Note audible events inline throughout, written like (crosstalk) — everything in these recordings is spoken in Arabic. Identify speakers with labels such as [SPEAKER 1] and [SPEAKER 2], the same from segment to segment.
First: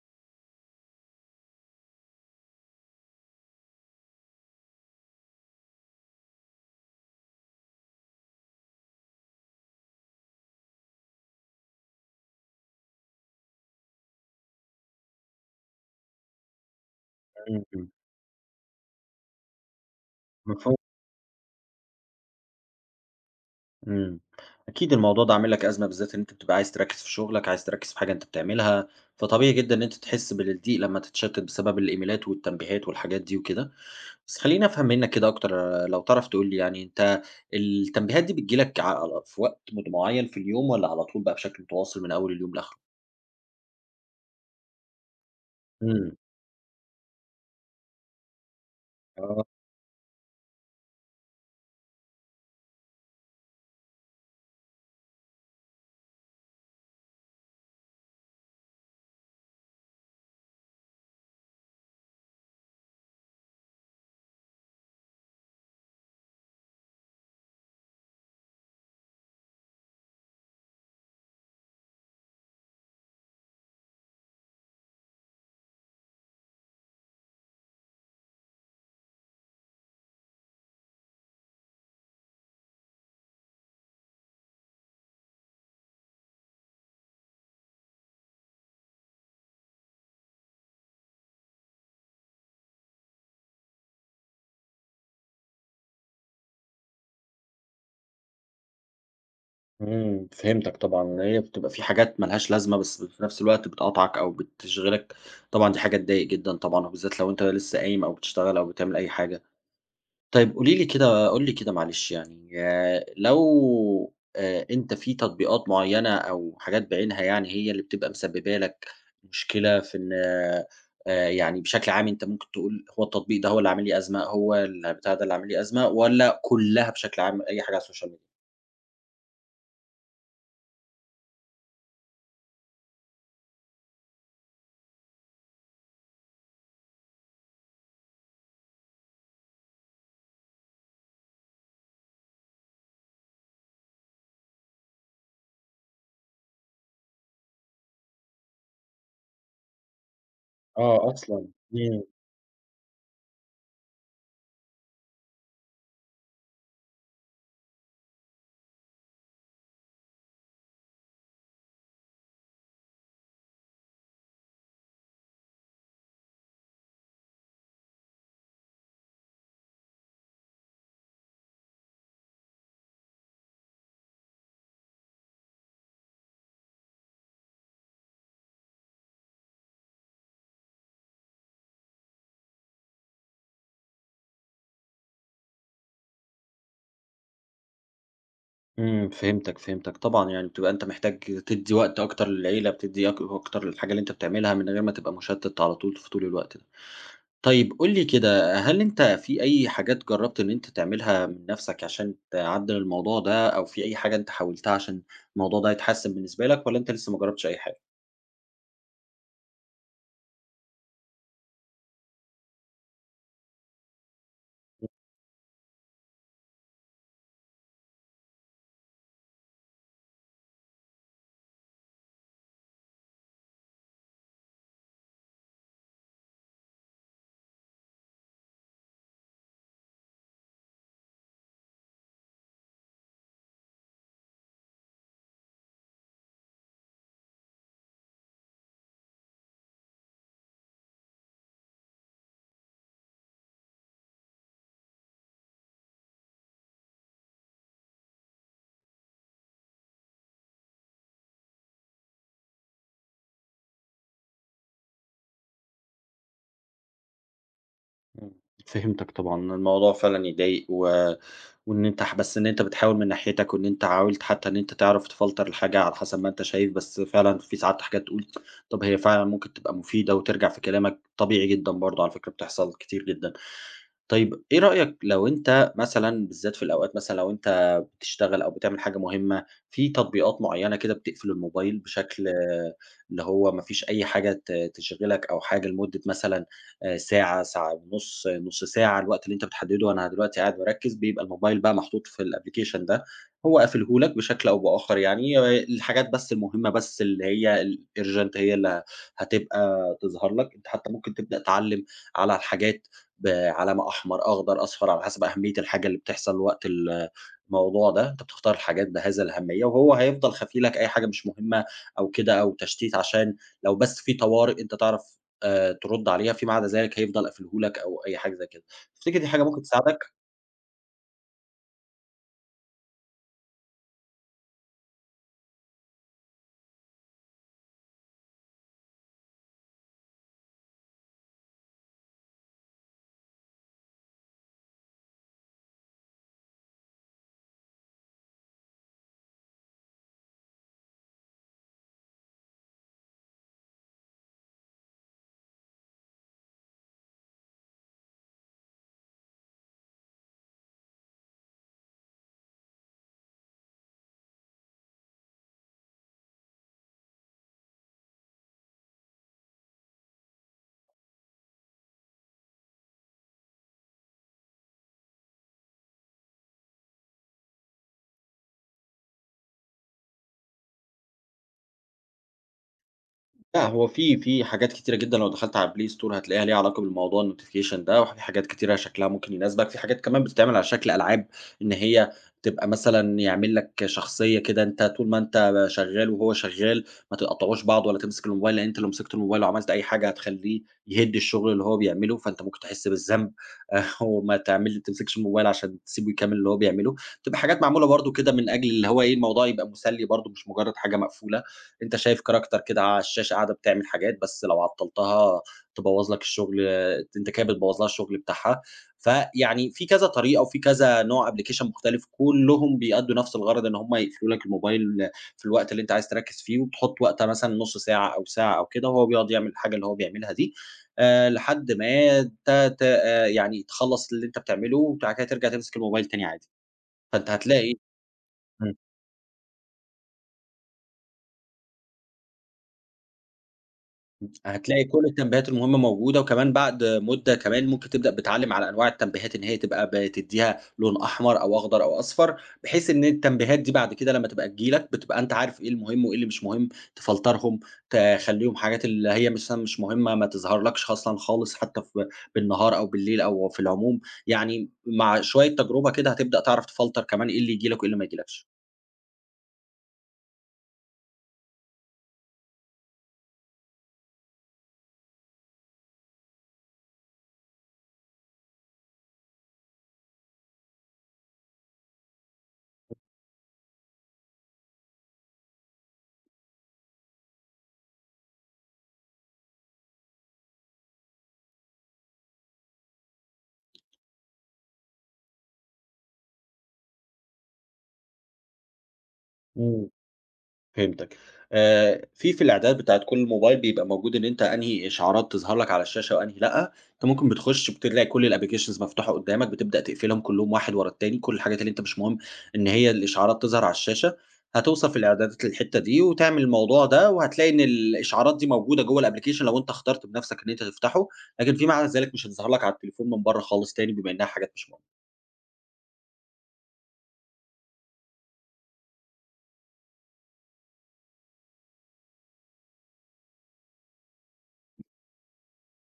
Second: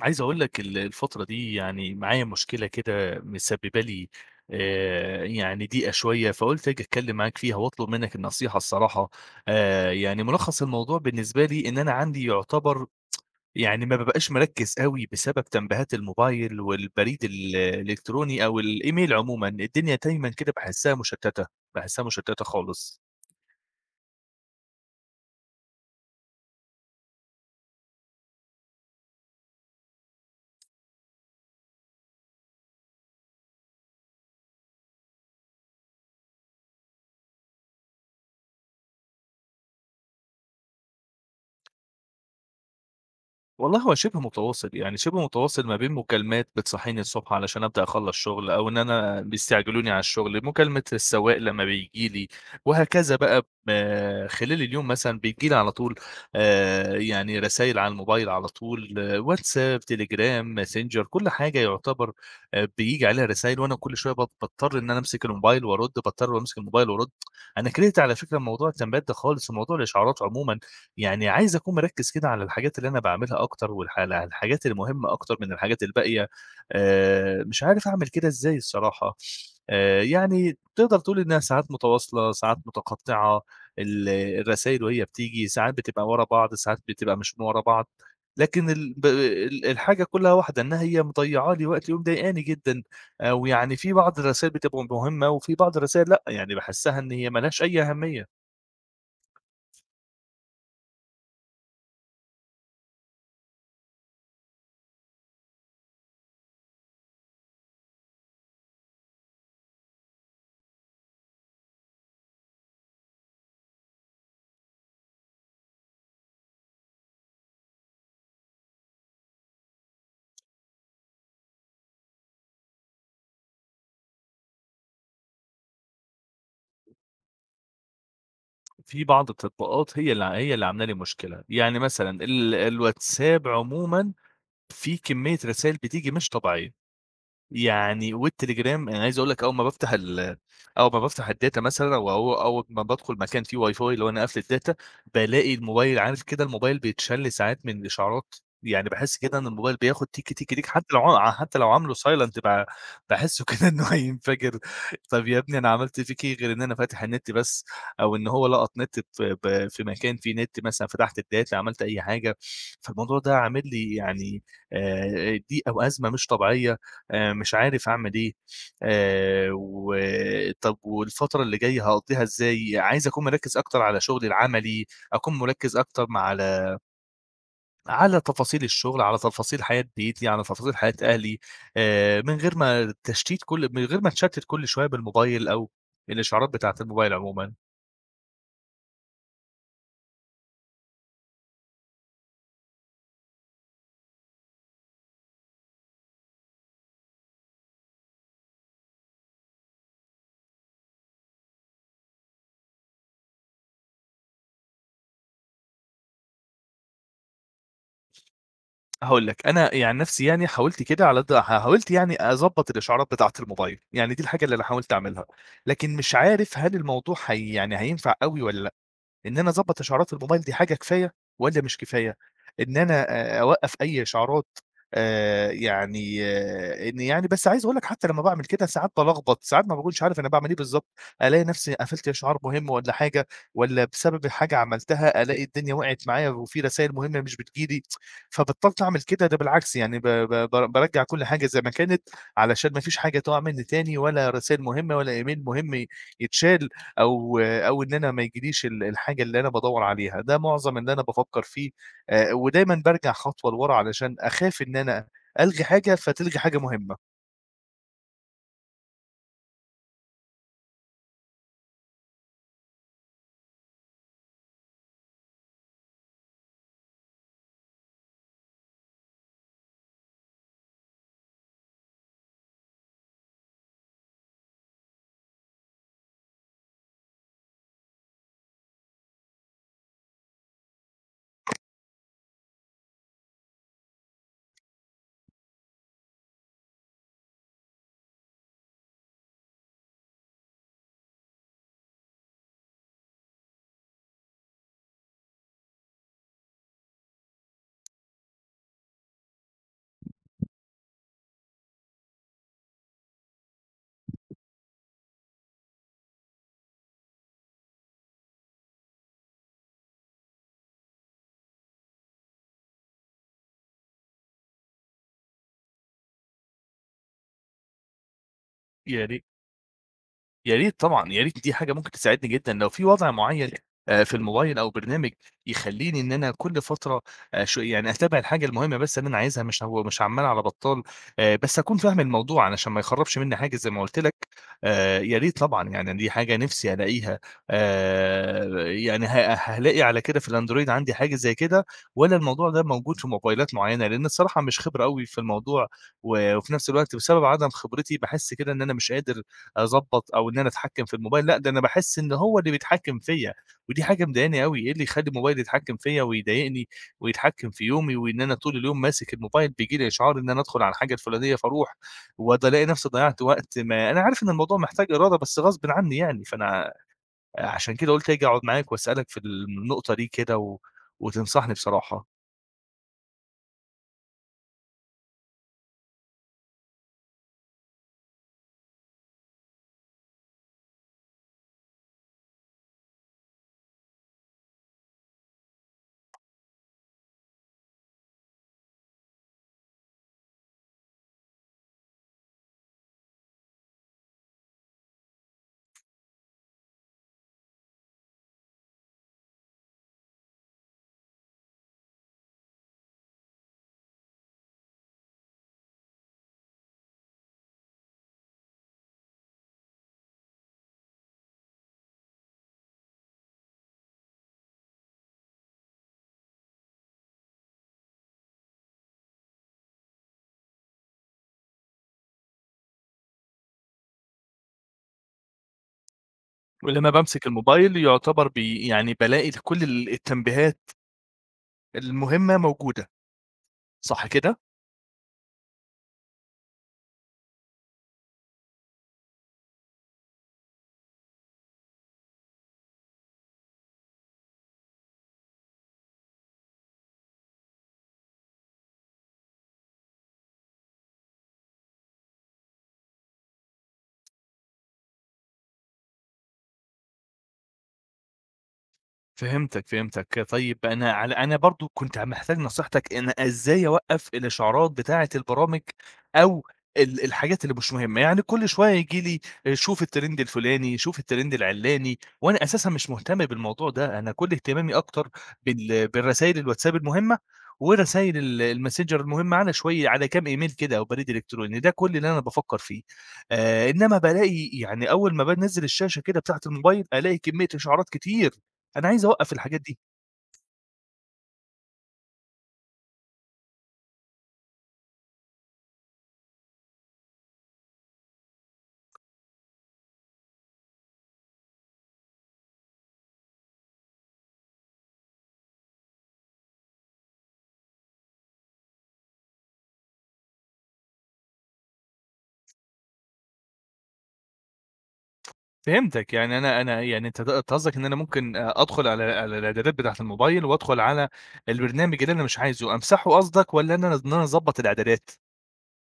[SPEAKER 1] عايز أقول لك الفترة دي، يعني معايا مشكلة كده مسببة لي يعني ضيقة شوية، فقُلت آجي أتكلم معاك فيها وأطلب منك النصيحة الصراحة. يعني ملخص الموضوع بالنسبة لي إن أنا عندي يعتبر يعني ما بابقاش مركّز أوي بسبب تنبيهات الموبايل والبريد ال
[SPEAKER 2] إمم، إمم،
[SPEAKER 1] الإلكتروني أو الإيميل عمومًا، الدنيا دايمًا كده
[SPEAKER 2] مفهوم،
[SPEAKER 1] باحسها مشتتة، باحسها مشتتة خالص.
[SPEAKER 2] إمم، أكيد الموضوع ده عامل لك أزمة بالذات إن أنت بتبقى عايز تركّز في شغلك، عايز تركّز في حاجة أنت بتعملها، فطبيعي جدًا إن أنت تحس بالضيق لمّا تتشتت بسبب الإيميلات والتنبيهات والحاجات دي وكده، بس خلّيني أفهم منك كده أكتر لو تعرف تقول لي يعني أنت التنبيهات دي بتيجي لك على في وقت معين في اليوم والّا على طول بقى بشكل متواصل من أول اليوم لآخره؟
[SPEAKER 1] والله هو شِبه متواصل، يعني شِبه متواصل ما بين
[SPEAKER 2] إمم،
[SPEAKER 1] مكالمات بتصحيني الصبح علشان أبدأ أخلّص شُغل، أو إن أنا
[SPEAKER 2] آه.
[SPEAKER 1] بيستعجلوني على الشُغل، مكالمة السواق لمّا بييجي لي، وهكذا بقى خلال اليوم مثلًا بتيجي لي على طول. يعني رسايل على الموبايل على طول، آه، واتساب، تليجرام، ماسنجر، كل حاجة يُعتبر بييجي عليها رسايل، وأنا كل شوية باضطر إن أنا أمسك الموبايل وأرُد، باضطر وأمسك الموبايل وأرُد. أنا كرهت على فكرة موضوع التنبيهات ده خالص، وموضوع الإشعارات عمومًا يعني عايز أكون مركّز كده على الحاجات اللي أنا باعملها أكتر على الحاجات المهمة أكتر من الحاجات الباقية. مش عارف أعمل كده إزاي الصراحة. يعني تقدر تقول إنها ساعات متواصلة، ساعات متقطّعة، ال الرسايل وهي بتيجي ساعات بتبقى ورا بعض، ساعات بتبقى مش من ورا بعض، لكن ال ب ال الحاجة كلّها واحدة، إنها هي مضيّعة لي وقتي ومضايقاني جدًا، أو يعني في بعض الرسايل بتبقى مهمة وفي بعض الرسايل لأ، يعني باحسّها إن هي ما لهاش أي أهمية.
[SPEAKER 2] إمم، فهمتك طبعًا، إن هي بتبقى في حاجات ما لهاش لازمة، بس في نفس الوقت بتقاطعك أو بتشغلك، طبعًا دي حاجة تضايق جدًا طبعًا، وبالذات لو أنت لسه قايم أو بتشتغل أو بتعمل أي حاجة. طيب قولي لي كده قُل لي كده معلش يعني لو أنت في تطبيقات معيّنة أو حاجات بعينها يعني هي اللي بتبقى مسببة لك مشكلة في إن يعني بشكل عام أنت ممكن تقول هو التطبيق ده هو اللي عامل لي أزمة، هو البتاع ده اللي عامل لي أزمة والّا كُلّها بشكل عام أي حاجة على السوشيال ميديا؟
[SPEAKER 1] في بعض التطبيقات هي اللي عاملة لي مشكلة، يعني مثلًا الواتساب عمومًا فيه كمية رسايل بتيجي مش طبيعية. يعني والتليجرام أنا عايز أقول لك أول ما بافتح الداتا مثلًا أو أول ما بادخل مكان فيه واي فاي لو أنا قافل الداتا، بالاقي الموبايل عارف كده الموبايل بيتشل ساعات من الإشعارات، يعني باحس كده إن الموبايل بياخد تيكي، تيكي، تيكي حتى لو
[SPEAKER 2] آه،
[SPEAKER 1] ع
[SPEAKER 2] أصلًا.
[SPEAKER 1] حتى لو عامله
[SPEAKER 2] إمم.
[SPEAKER 1] silent باحسه (laughs) كده إن هو هينفجر. طب يا ابني أنا عملت فيك إيه غير إن أنا فاتح النت بس، أو إن هو لقط نت في مكان فيه نت مثلًا فتحت الداتا عملت أي حاجة، فالموضوع ده عامل لي يعني ضيق أو أزمة مش طبيعية. مش عارف أعمل إيه. وطَب والفترة اللي جاية هاقضّيها إزاي، عايز أكون مركّز أكتر على شُغلي العملي، أكون مركّز أكتر مع على على تفاصيل الشُغل، على تفاصيل حياة بيتي، على تفاصيل حياة أهلي، من غير ما أتشتِّت كل شوية بالموبايل أو الإشعارات بتاعة الموبايل عمومًا.
[SPEAKER 2] إمم، فهمتك، فهمتك طبعًا، يعني بتبقى أنت محتاج تدّي وقت أكتر للعيلة، بتدّي أكتر للحاجة اللي أنت بتعملها من غير ما تبقى مُشتِّت على طول في طول الوقت ده. طيب قُل لي كده، هل أنت في أي حاجات جرّبت إن أنت تعملها من نَفْسك عشان تعدّل الموضوع ده أو في أي حاجة أنت حاولتها عشان الموضوع ده يتحسّن بالنسبة لك والّا أنت لسه ما جرّبتش أي حاجة؟
[SPEAKER 1] هاقول لك، أنا يعني نَفْسي يعني حاولت كده على قد حاولت يعني أضبّط الإشعارات بتاعة الموبايل، يعني دي الحاجة اللي أنا حاولت أعملها، لكن مش عارف هل الموضوع هي يعني هينفع أوي والّا لأ. إن أنا أضبّط إشعارات الموبايل دي حاجة كفاية والّا مش كفاية؟ إن أنا أوقّف أي إشعارات، يعني آه، إن يعني بس عايز أقول لك حتى لمّا باعمل كده ساعات بالخبط، ساعات ما باكونش عارف أنا باعمل إيه بالضبط، ألاقي نَفْسي قفلت إشعار مهم والّا حاجة، والّا بسبب حاجة عملتها ألاقي الدنيا وقعت معايا وفي رسايل مهمة مش بتيجي لي، فبطّلت أعمل كده، ده بالعكس يعني ب ب ب بارجّع كل حاجة زي ما كانت علشان ما فيش حاجة تُقع منّي تاني ولا رسايل مهمة ولا إيميل مهم يتشال، أو أو إن أنا ما يجيليش الحاجة اللي أنا بادوّر عليها، ده معظم اللي أنا بافكّر فيه. ودايمًا بارجع خطوة لورا علشان أخاف إن أنا ألغي حاجة فتلغي حاجة مهمة.
[SPEAKER 2] إمم، فهمتك طبعًا، الموضوع فعلًا يضايق و وإن أنت بس إن أنت بتحاول من ناحيتك وإن أنت حاولت حتى إن أنت تعرف تفلتر الحاجة على حسب ما أنت شايف، بس فعلًا في ساعات حاجات تقول طب هي فعلًا ممكن تبقى مفيدة وترجع في كلامك، طبيعي جدًا برضه على فكرة بتحصل كتير جدًا. طيب إيه رأيك لو أنت مثلًا بالذات في الأوقات مثلًا لو أنت بتشتغل أو بتعمل حاجة مهمة، في تطبيقات معيّنة كده بتقفل الموبايل بشكل اللي هو ما فيش أي حاجة تشغلك أو حاجة لمدة مثلًا ساعة، ساعة ونُص، نُص ساعة، الوقت اللي أنت بتحدده أنا دلوقتي قاعد باركّز، بيبقى الموبايل بقى محطوط في الapplication ده، هو قافله لك بشكل أو بآخر يعني، الحاجات بس المهمة بس اللي هي الurgent هي اللي هتبقى تظهر لك، أنت حتى ممكن تبدأ تعلّم على الحاجات بعلامة أحمر، أخضر، أصفر، على حسب أهمية الحاجة اللي بتحصل وقت الموضوع ده، أنت بتختار الحاجات بهذا الأهمية، وهو هيفضل خافي لك أي حاجة مش مهمة أو كده أو تشتيت عشان لو بس في طوارئ أنت تعرف ترُد عليها، فيما عدا ذلك هيفضل قافله لك أو أي حاجة زي كده.
[SPEAKER 1] يا
[SPEAKER 2] تفتكر
[SPEAKER 1] ريت.
[SPEAKER 2] دي حاجة ممكن تساعدك؟
[SPEAKER 1] يا ريت طبعًا، يا ريت دي حاجة ممكن تساعدني جدًا، لو في وضع معيّن في الموبايل أو برنامج يخلّيني إن أنا كل فترة شو يعني أتابع الحاجة المهمة بس اللي أنا عايزها، مش هو مش عمّال على بطّال، بس أكون فاهم الموضوع علشان ما يخرّبش منّي حاجة زي ما قُلت لك. يا ريت طبعًا، يعني دي حاجة نِفْسي ألاقيها. آآ يعني هالاقي على كده في الأندرويد عندي حاجة زي كده والّا الموضوع ده موجود في موبايلات معيّنة؟ لإن الصراحة مش خبرة أوي في الموضوع، وفي نَفْس الوقت بسبب عدم خبرتي باحس كده إن أنا مش قادر أضبّط أو إن أنا أتحكّم في الموبايل، لأ ده أنا باحس إن هو اللي بيتحكّم فيّا، ودي حاجة مضايقاني أوي، إيه اللي يخلّي الموبايل يتحكّم فيّا ويضايقني ويتحكّم في يومي وإن أنا طول اليوم ماسك الموبايل، بييجي لي إشعار إن أنا أدخل على الحاجة الفلانية فاروح، وده ألاقي نَفْسي ضيّعت وقت، ما أنا عارف إن الموضوع محتاج إرادة بس غصبٍ عنّي يعني، فأنا عشان كده قُلت آجي أقعد معاك وأسألك في النقطة دي كده وتنصحني بصراحة.
[SPEAKER 2] لأ، هو في حاجات كتيرة جدًا لو دخلت على البلاي ستور هتلاقيها ليها علاقة بالموضوع الnotification ده، وفي حاجات كتيرة شكلها ممكن يناسبك، في حاجات كمان بتتعمل على شكل ألعاب، إن هي تبقى مثلًا يعمل لك شخصية كده أنت طول ما أنت شغال وهو شغال ما تقطعوش بعض ولا تمسك الموبايل، لإن أنت لو مسكت الموبايل وعملت أي حاجة هتخلّيه يهِد الشغل اللي هو بيعمله، فأنت ممكن تحس بالذنب (laughs) وما تمسكش الموبايل عشان تسيبه يكمل اللي هو بيعمله، بتبقى حاجات معمولة برضه كده من أجل اللي هو إيه، الموضوع يبقى مسلي برضه مش مجرد حاجة مقفولة. أنت شايف كاركتر كده على الشاشة قاعدة بتعمل حاجات، بس لو عطّلتها تبوّظ لك الشغل، أنت كده بتبوّظ لها الشغل بتاعها. فيعني في كذا طريقة وفي كذا نوع application مختلف، كلّهم بيأدّوا نفس الغرض إن هم يقفلوا لك الموبايل في الوقت اللي أنت عايز تركّز فيه، وبتحُط وقتها مثلًا نُص ساعة أو ساعة أو كده، وهو بيقعد يعمل الحاجة اللي هو بيعملها دي، لحد ما ت ت يعني تخلّص اللي أنت بتعمله، وبعد كده ترجع تمسك الموبايل تاني عادي.
[SPEAKER 1] ولمّا بامسك
[SPEAKER 2] فأنت هتلاقي
[SPEAKER 1] الموبايل يُعتبر
[SPEAKER 2] إمم.
[SPEAKER 1] يعني بالاقي كل التنبيهات المهمة موجودة، صح كده؟
[SPEAKER 2] هتلاقي كل التنبيهات المهمة موجودة، وكمان بعد مدة كمان ممكن تبدأ بتعلّم على أنواع التنبيهات إن هي تبقى بتدّيها لون أحمر أو أخضر أو أصفر، بحيث إن التنبيهات دي بعد كده لمّا تبقى تيجي لك، بتبقى أنت عارف إيه المهم وإيه اللي مش مهم، تفلترهم، تخلّيهم حاجات اللي هي مثلًا مش مهمة ما تظهرلكش أصلًا خالص حتى في بالنهار أو بالليل أو في العموم، يعني مع شوية تجربة كده هتبدأ تعرف تفلتر كمان إيه اللي ييجي لك وإيه اللي ما ييجيلكش.
[SPEAKER 1] فهمتك، فهمتك. طيب أنا أنا برضه كنت محتاج نصيحتك، أنا إزاي أوقّف الإشعارات بتاعة البرامج أو الحاجات اللي مش مهمة، يعني كل شوية ييجي لي شوف الtrend الفلاني، شوف الtrend العلاني، وأنا أساسًا مش مهتم بالموضوع ده، أنا كل اهتمامي أكتر بالرسايل الواتساب المهمة ورسايل الMessenger المهمة، على شوية على كام إيميل كده أو بريد إلكتروني، ده كل اللي أنا بافكّر فيه. إنّما بالاقي يعني أول ما بانزّل الشاشة كده بتاعة الموبايل، ألاقي كمية إشعارات كتير. أنا عايز أوقّف الحاجات دي.
[SPEAKER 2] إمم. فهمتك. في الإعدادات بتاعة كل موبايل بيبقى موجود إن أنت أنهي إشعارات تظهر لك على الشاشة وأنهي لأ، أنت ممكن بتخش بتلاقي كل الapplications مفتوحة قدامك، بتبدأ تقفلهم كلّهم واحد ورا التاني، كل الحاجات اللي أنت مش مهم إن هي الإشعارات تظهر على الشاشة، هتوصل في الإعدادات للحتّة دي وتعمل الموضوع ده، وهتلاقي إن الإشعارات دي موجودة جوّه الapplication لو أنت اخترت بنفسك إن أنت تفتحه، لكن فيما عدا ذلك مش هتظهر لك على التليفون من برّه خالص تاني بما إنها حاجات مش
[SPEAKER 1] فهمتك، يعني أنا يعني أنت قصدك إن أنا ممكن أدخل على الإعدادات بتاعة الموبايل وأدخل على البرنامج اللي أنا مش عايزه، أمسحه قصدك والّا إن أنا أضبّط الإعدادات؟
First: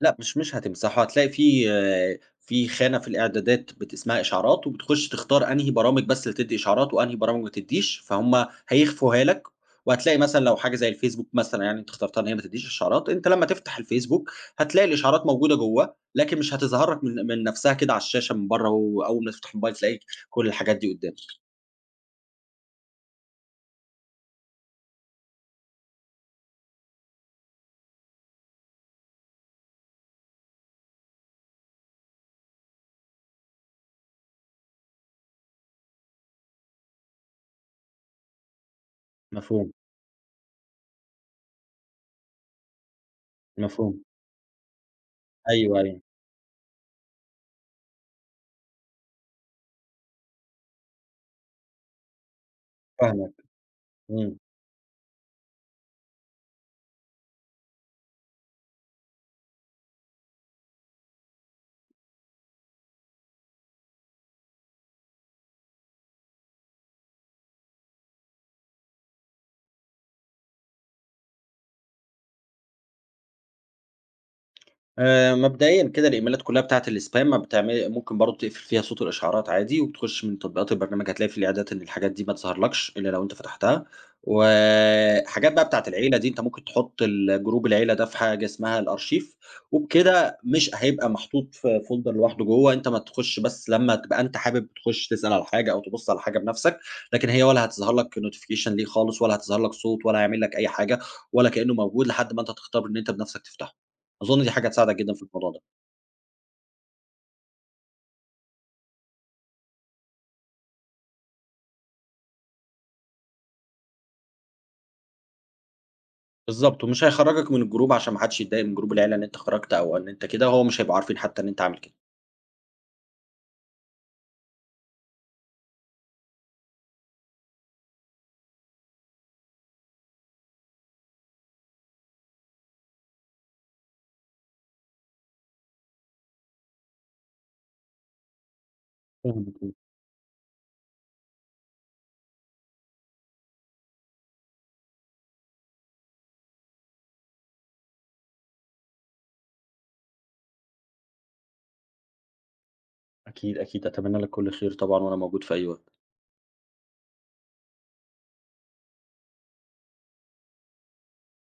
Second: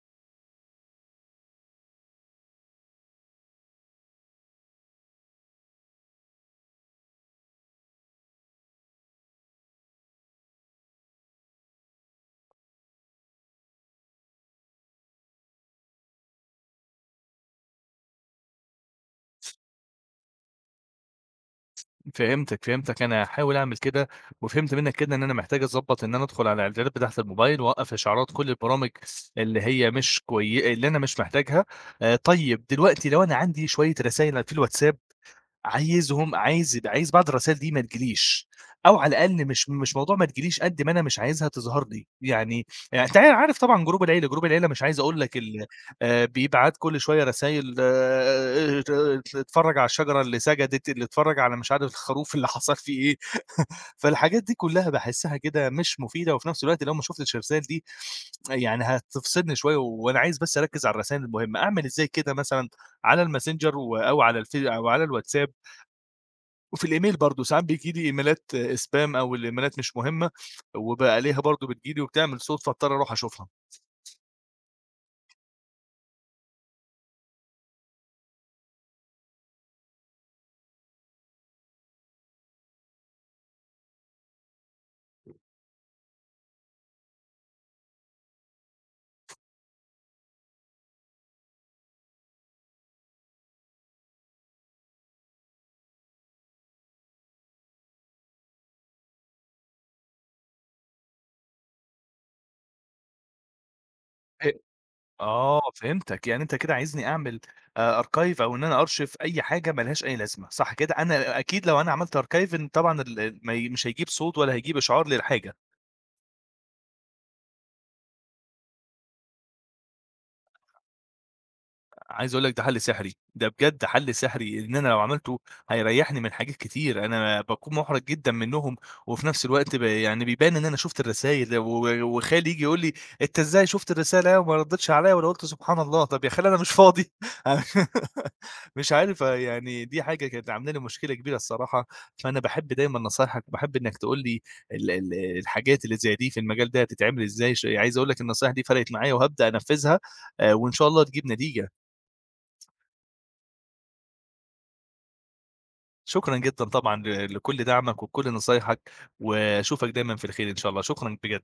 [SPEAKER 2] لأ، مش هتمسحه، هتلاقي في خانة في الإعدادات اسمها إشعارات، وبتخش تختار أنهي برامج بس اللي تدّي إشعارات، وأنهي برامج ما تدّيش، فهُم هيخفوها لك، وهتلاقي مثلًا لو حاجة زي الفيسبوك مثلًا يعني أنت اخترتها إن هي ما تدّيش إشعارات، أنت لمّا تفتح الفيسبوك هتلاقي الإشعارات موجودة جوّاه، لكن مش هتظهر لك من نفسها كده على الشاشة من برّه، وأول ما تفتح الموبايل تلاقي كل الحاجات دي قدّامك.
[SPEAKER 1] فهمتك، فهمتك، أنا هاحاول أعمل كده، وفهمت منّك كده إن أنا محتاج أضبّط إن أنا أدخل على الإعدادات بتاعة الموبايل وأوقّف إشعارات كل البرامج اللي هي مش كوي اللي أنا مش محتاجها. طيب دلوقتي لو أنا عندي شوية رسايل في الواتساب، عايز بعض الرسايل دي ما تجيليش، أو على الأقل مش
[SPEAKER 2] مفهوم،
[SPEAKER 1] مش موضوع ما تجيليش قد ما أنا مش عايزها تظهر لي، يعني أنت عارف طبعًا جروب
[SPEAKER 2] مفهوم.
[SPEAKER 1] العيلة، جروب العيلة مش عايز أقول لك ال
[SPEAKER 2] أيوه، أيوه،
[SPEAKER 1] بيبعت كل شوية رسايل، اتفرّج على الشجرة اللي سجدت، اللي اتفرّج على مش عارف الخروف اللي حصل فيه إيه،
[SPEAKER 2] فاهمك،
[SPEAKER 1] (laughs)
[SPEAKER 2] إمم.
[SPEAKER 1] فالحاجات دي كلها باحسّها كده مش مفيدة، وفي نفس الوقت لو ما شُفتش الرسايل دي يعني هتفصلني شوية، وأنا عايز بس أركّز على الرسايل المهمة، أعمل إزاي كده مثلًا على الMessenger أو على الف أو على الWhatsApp، وفي الإيميل برضه ساعات بييجي لي إيميلات spam أو الإيميلات مش مهمة، وبقى ألاقيها برضه بتيجي لي وبتعمل صوت فاضطر أروح أشوفها.
[SPEAKER 2] مبدئيًا كده الإيميلات كلّها بتاعة الspam ما بتعمل ممكن برضه تقفل فيها صوت الإشعارات عادي، وبتخش من تطبيقات البرنامج هتلاقي في الإعدادات إن الحاجات دي ما تظهرلكش إلا لو أنت فتحتها، وحاجات بقى بتاعة العيلة دي أنت ممكن تحط جروب العيلة ده في حاجة اسمها الأرشيف، وبكده مش هيبقى محطوط في folder لوحده جوّه، أنت ما تخش بس لمّا تبقى أنت حابب تخش تسأل على حاجة أو تبُص على حاجة بنفسك، لكن هي ولا هتظهر لك notification ليه خالص ولا هتظهر لك صوت ولا هيعمل لك أي حاجة، ولا كإنه موجود لحد ما أنت تختار إن أنت بنفسك تفتحه. أظن
[SPEAKER 1] ف
[SPEAKER 2] دي حاجة تساعدك جدًا في الموضوع
[SPEAKER 1] آه
[SPEAKER 2] ده،
[SPEAKER 1] فهمتك، يعني أنت كده عايزني أعمل archive، أو إن أنا أرشف أي حاجة ما لهاش أي لازمة، صح كده؟ أنا أكيد لو أنا عملت archiving طبعًا ال ال ما ي مش هيجيب صوت ولا هيجيب إشعار للحاجة.
[SPEAKER 2] بالضبط، ومش هيخرّجك من الجروب عشان ما حدش يتضايق من جروب العيلة إن أنت خرجت أو إن أنت كده، هو مش هيبقوا عارفين حتى إن أنت عامل كده.
[SPEAKER 1] عايز أقول لك ده حل سحري، ده بجد حل سحري، إن أنا لو عملته هيريّحني من حاجات كتير، أنا باكون مُحرَج جدًا منّهم، وفي نفس الوقت يعني بيبان إن أنا شُفت الرسايل، وخالي ييجي يقول لي: "أنت إزاي شُفت الرسالة أهي وما ردّيتش عليَّ والّا قُلت سبحان الله؟" طَب يا خالي أنا مش فاضي. (laughs) مش عارف،
[SPEAKER 2] فاهمك،
[SPEAKER 1] يعني دي حاجة كانت عاملة لي مشكلة كبيرة الصراحة، فأنا باحب دايمًا نصايحك، وباحب إنّك تقول لي ال ال الحاجات اللي زي دي في المجال ده هتتعمل إزاي، عايز أقول لك النصايح دي فرقت معايا وهابدأ أنفّذها، وإن شاء الله تجيب نتيجة.
[SPEAKER 2] أكيد، أكيد، أتمنى لك كل خير طبعًا وأنا موجود في أي وقت.
[SPEAKER 1] شكرًا جدًا طبعًا لكل دعمك وكل نصايحك، واشوفك دايمًا في الخير إن شاء الله، شكرًا بجد.